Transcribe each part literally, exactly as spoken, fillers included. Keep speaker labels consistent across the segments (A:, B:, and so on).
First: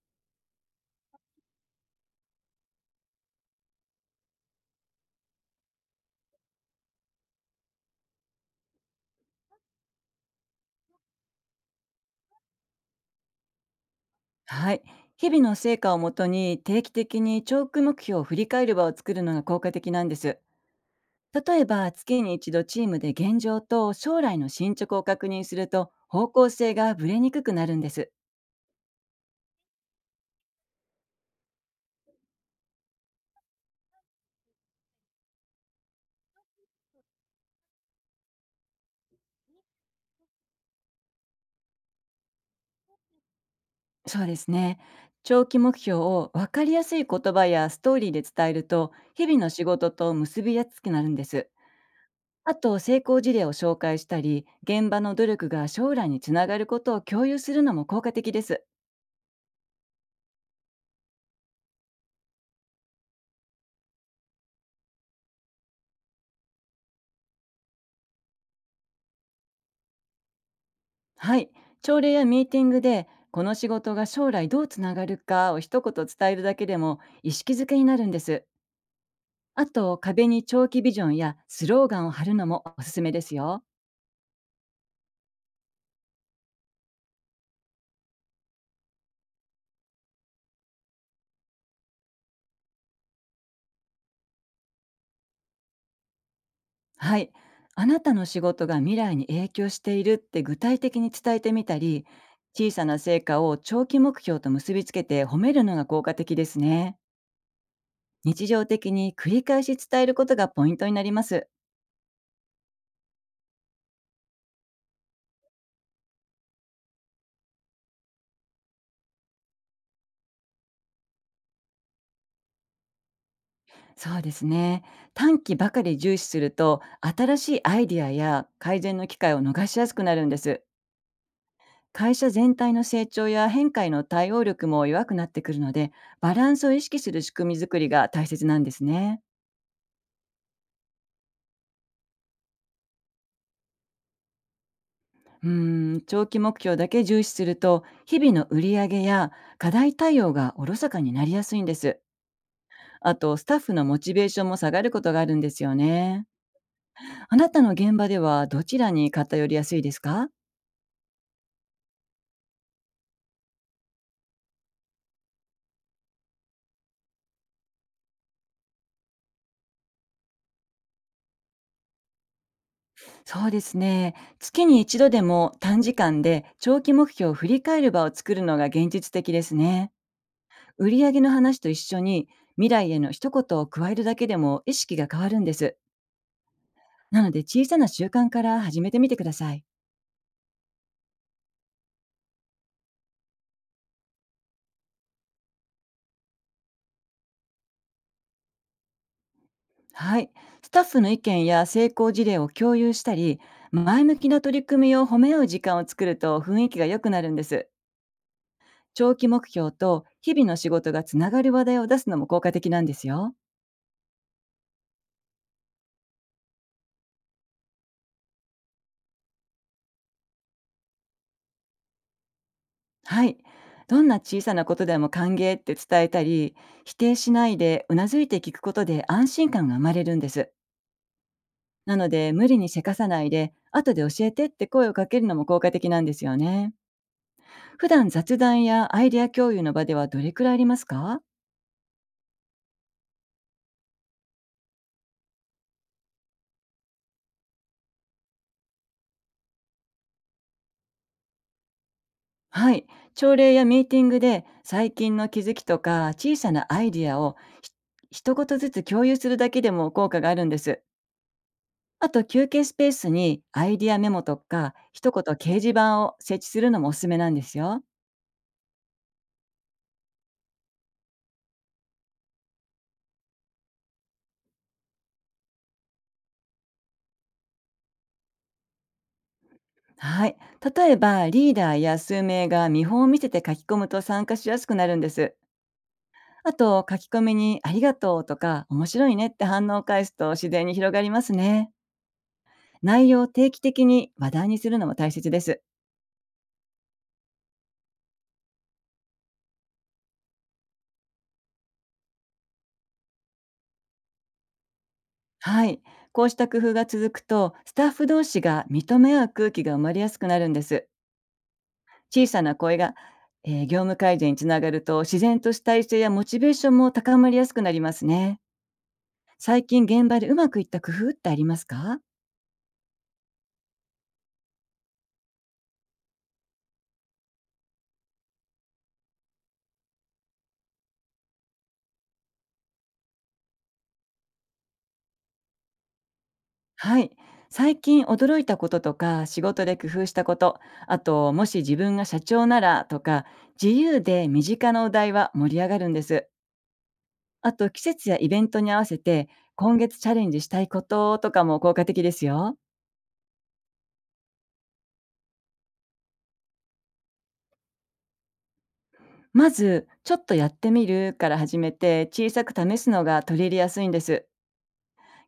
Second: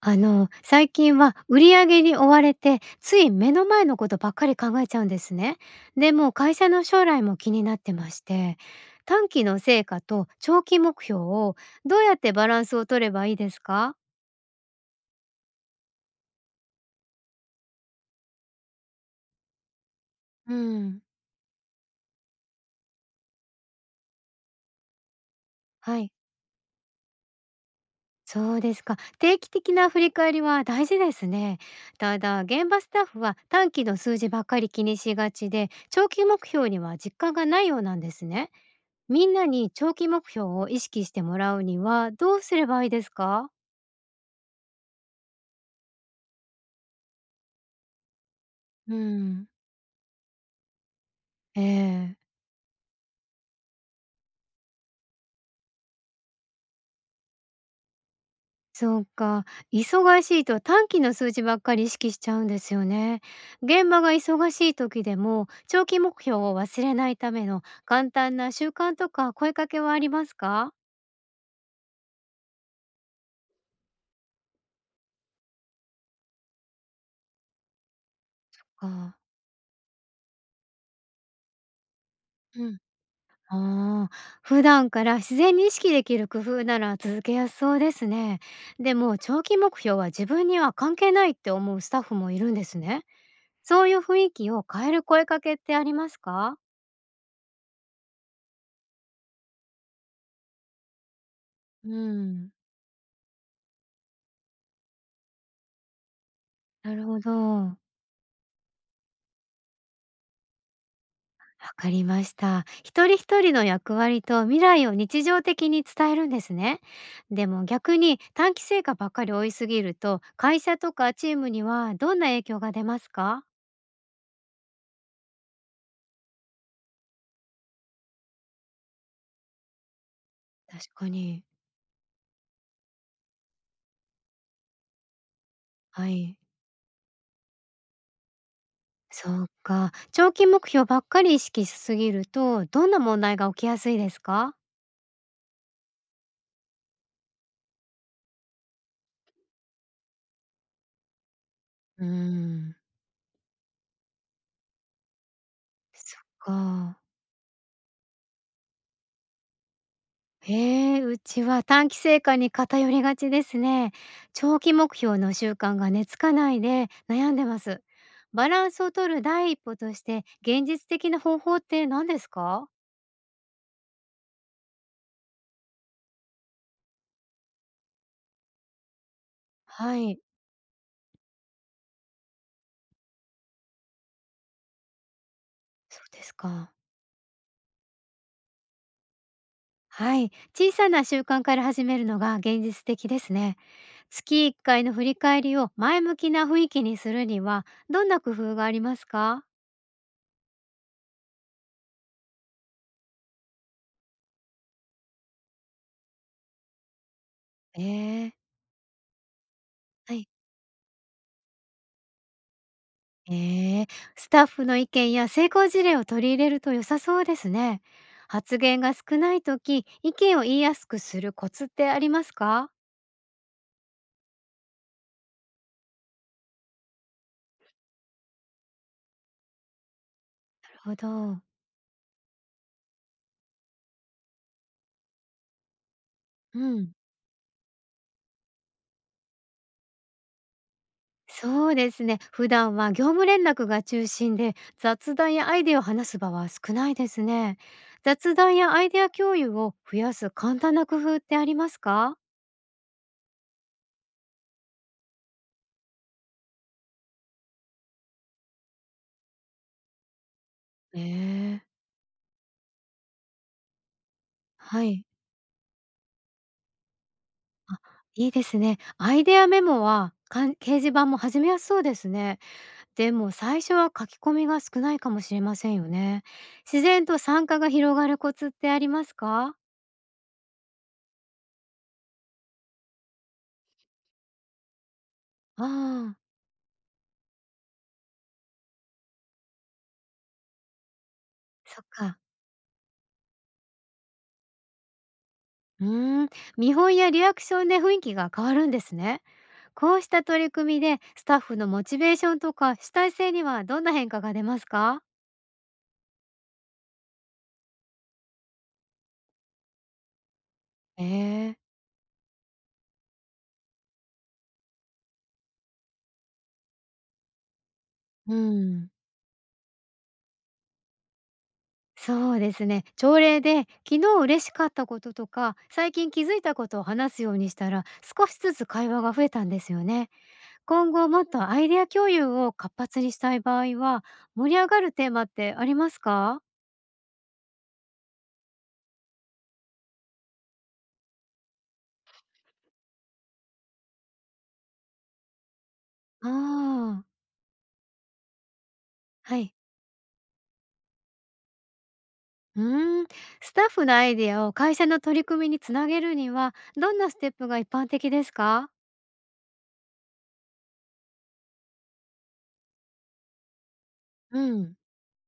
A: あの、最近は売り上げに追われて、つい目の前のことばっかり考えちゃうんですね。でもう会社の将来も気になってまして、短期の成果と長期目標をどうやってバランスを取ればいいですか？
B: はい。日々の成果をもとに定期的に長期目標を振り返る場を作るのが効果的なんです。
A: うん、
B: 例えば月に一度チームで現状と将来の進捗を確認すると
A: はい。
B: 方向性がぶれにくくなるんです。
A: そうですか。定期的な振り返りは大事ですね。ただ、現場スタッフは短期の数字ばっかり気にしがちで、長期目標には実感がないようなんですね。みんなに長期目標を意識してもらうにはどうすればいいですか？
B: そうですね。長期目標を分かりやすい言葉やストーリーで伝えると
A: う
B: 日々
A: ん。
B: の仕事と結びやすくなるんです。
A: ええ、
B: あと、成功事例を紹介したり現場の努力が将来につながることを共有するのも効果的です。
A: そうか。忙しいと短期の数字ばっかり意識しちゃうんですよね。現場が忙しい時でも、長期目標を忘れないための簡単な習慣とか声かけはありますか？
B: はい、朝礼やミーティングでこの仕事が将来どうつながるかを一言伝えるだけでも意識づけになるんです。
A: か。
B: あと、壁に長期ビジョンやスローガンを貼るの
A: う
B: も
A: ん。
B: おすすめですよ。
A: ああ、普段から自然に意識できる工夫なら続けやすそうですね。でも長期目標は自分には関係ないって思うスタッフもいるんですね。そういう雰囲気を変える声かけってありますか？
B: はい、あなたの仕事が未来に影響しているって具体的に伝えてみた
A: うー
B: り、
A: ん。
B: 小さな成果を長期目標と結びつけて褒めるのが効果的です
A: な
B: ね。
A: るほど、わ
B: 日常的に繰り返し伝えることがポイントになります。
A: かりました。一人一人の役割と未来を日常的に伝えるんですね。でも逆に短期成果ばっかり追いすぎると、会社とかチームにはどんな影響が出ますか？
B: そうですね。短期ばかり重視すると、新しいアイディアや改善の機会を逃しやすくなるんです。
A: 確かに。
B: 会社全体の成長や変化への対応力も弱くなってくるので、
A: は
B: バ
A: い。
B: ランスを意識する仕組み作りが大切なんですね。
A: そうか、長期目標ばっかり意識しすぎると、どんな問題が起きやすいですか？
B: うーん、長期目標だけ重視すると、日々の売り上げや課題対応がおろそかになりやすいんです。
A: うーん。
B: あと、スタッフのモチベーションも下がることがあるんですよ
A: そっ
B: ね。
A: か。
B: あなたの現場ではどちらに偏りやすいですか？
A: ええ、うちは短期成果に偏りがちですね。長期目標の習慣が根付かないで悩んでます。バランスを取る第一歩として現実的な方法って何ですか？
B: そうですね。月に一度でも短時間で長期目標を振り返る場を作るのが現実的ですね。
A: はい、
B: 売上の話と一緒に未来への一言を加えるだけでも意識が変わるんです。
A: そうですか。
B: なので、小さな習慣から始めてみてください。
A: はい、小さな習慣から始めるのが現実的ですね。月いっかいの振り返りを前向きな雰囲気にするにはどんな工夫がありますか？
B: はい。スタッフの意見や成功事例を共有したり、前向きな取り組みを褒め合う時間を作ると雰囲気が良くなるんです。
A: ええ、
B: 長期目標と
A: はい。
B: 日々の仕事がつながる話題を出すのも効果的なんですよ。
A: ええ、スタッフの意見や成功事例を取り入れると良さそうですね。発言が少ない時、意見を言いやすくするコツってありますか？
B: はい。どんな小さなことでも歓迎って伝えたり、否定しないでうなずいて聞くことで安心感が生まれるんです。
A: なるほど。
B: なので、無理にせかさないで、後で教えてって声をかけるのも効果的なんですよ
A: う
B: ね。
A: ん。
B: 普段、雑談やアイデア共有の場ではどれくらいありますか？
A: そうですね。普段は業務連絡が中心で、雑談やアイデアを話す場は少ないですね。雑談やアイデア共有を増やす簡単な工夫ってありますか？
B: はい。朝礼やミーティングで最近の気づきとか小さなアイデアをひ一言ずつ共有するだけでも効果があるんです。
A: ええ、
B: あと、休憩スペースにアイディアメモとか、
A: はい。
B: 一言掲示板を設置するのもおすすめなんです
A: あ、
B: よ。
A: いいですね。アイデアメモは、かん掲示板も始めやすそうですね。でも最初は書き込みが少ないかもしれませんよね。自然と参加が広がるコツってありますか？
B: はい。例えば、リーダーや数名が見本を見せて書き込むと参加しやすくなるんです。
A: ああ、
B: あと、書き込みにありがとうとか、面白いねって反応を返すと自然に広がりますね。
A: そっか。
B: 内容を定期的に話題にするのも大切です。
A: うーん、見本やリアクションで雰囲気が変わるんですね。こうした取り組みでスタッフのモチベーションとか主体性にはどんな変化が出ますか？
B: はい。こうした工夫が続くと、スタッフ同士が認め合う空気が生まれやすくなるんです。
A: ええ、
B: 小さな声が、えー業務改善につながると自然と主体性やモチベーションも高まりやすくなります
A: う
B: ね。
A: ん。
B: 最近、現場でうまくいった工夫ってありますか？
A: そうですね。朝礼で昨日嬉しかったこととか最近気づいたことを話すようにしたら少しずつ会話が増えたんですよね。今後もっとアイデア共有を活発にしたい場合は、盛り上がるテーマってありますか？
B: はい。最近驚いたこととか仕事で工夫したこと、あと、もし自分が社長ならとか、自由で身近なお題は盛り上がるんで
A: あ
B: す。
A: あ、
B: あと、季節やイベントに合わせて
A: はい。
B: 今月チャレンジしたいこととかも効果的ですよ。
A: うーん、スタッフのアイデアを会社の取り組みにつなげるには、どんなステップが一般的ですか？
B: まず、ちょっとやってみるから始めて小さく試すのが取り入れやすいんです。
A: うん。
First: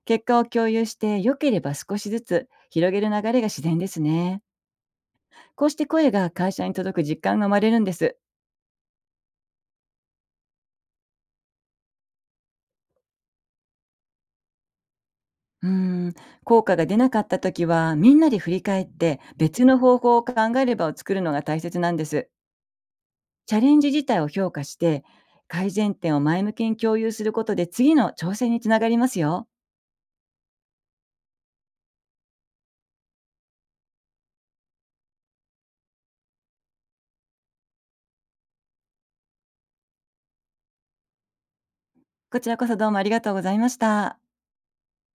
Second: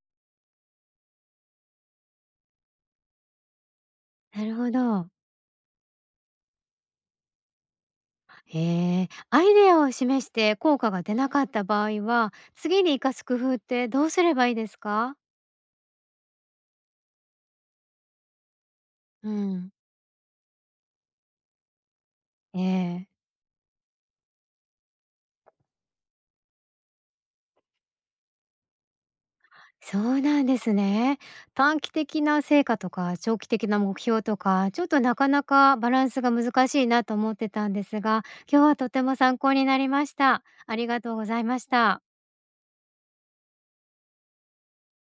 B: 結果を共有して、良ければ少しずつ広げる流れが自然ですね。
A: なるほど。
B: こうして声が会社に届く実感が生まれるんです。
A: へえ、アイデアを示して効果が出なかった場合は、次に生かす工夫ってどうすればいいですか？
B: うーん、効果が出なかった時は、みんなで振り返って
A: う
B: 別
A: ん。
B: の方法を考えればを作るのが大切なんです。
A: ええ、
B: チャレンジ自体を評価して、改善点を前向きに共有することで次の挑戦につながりますよ。
A: そうなんですね。短期的な成果とか長期的な目標とか、ちょっとなかなかバランスが難しいなと思ってたんですが、今日はとても参考になりました。ありがとうございました。
B: こちらこそ、どうもありがとうございました。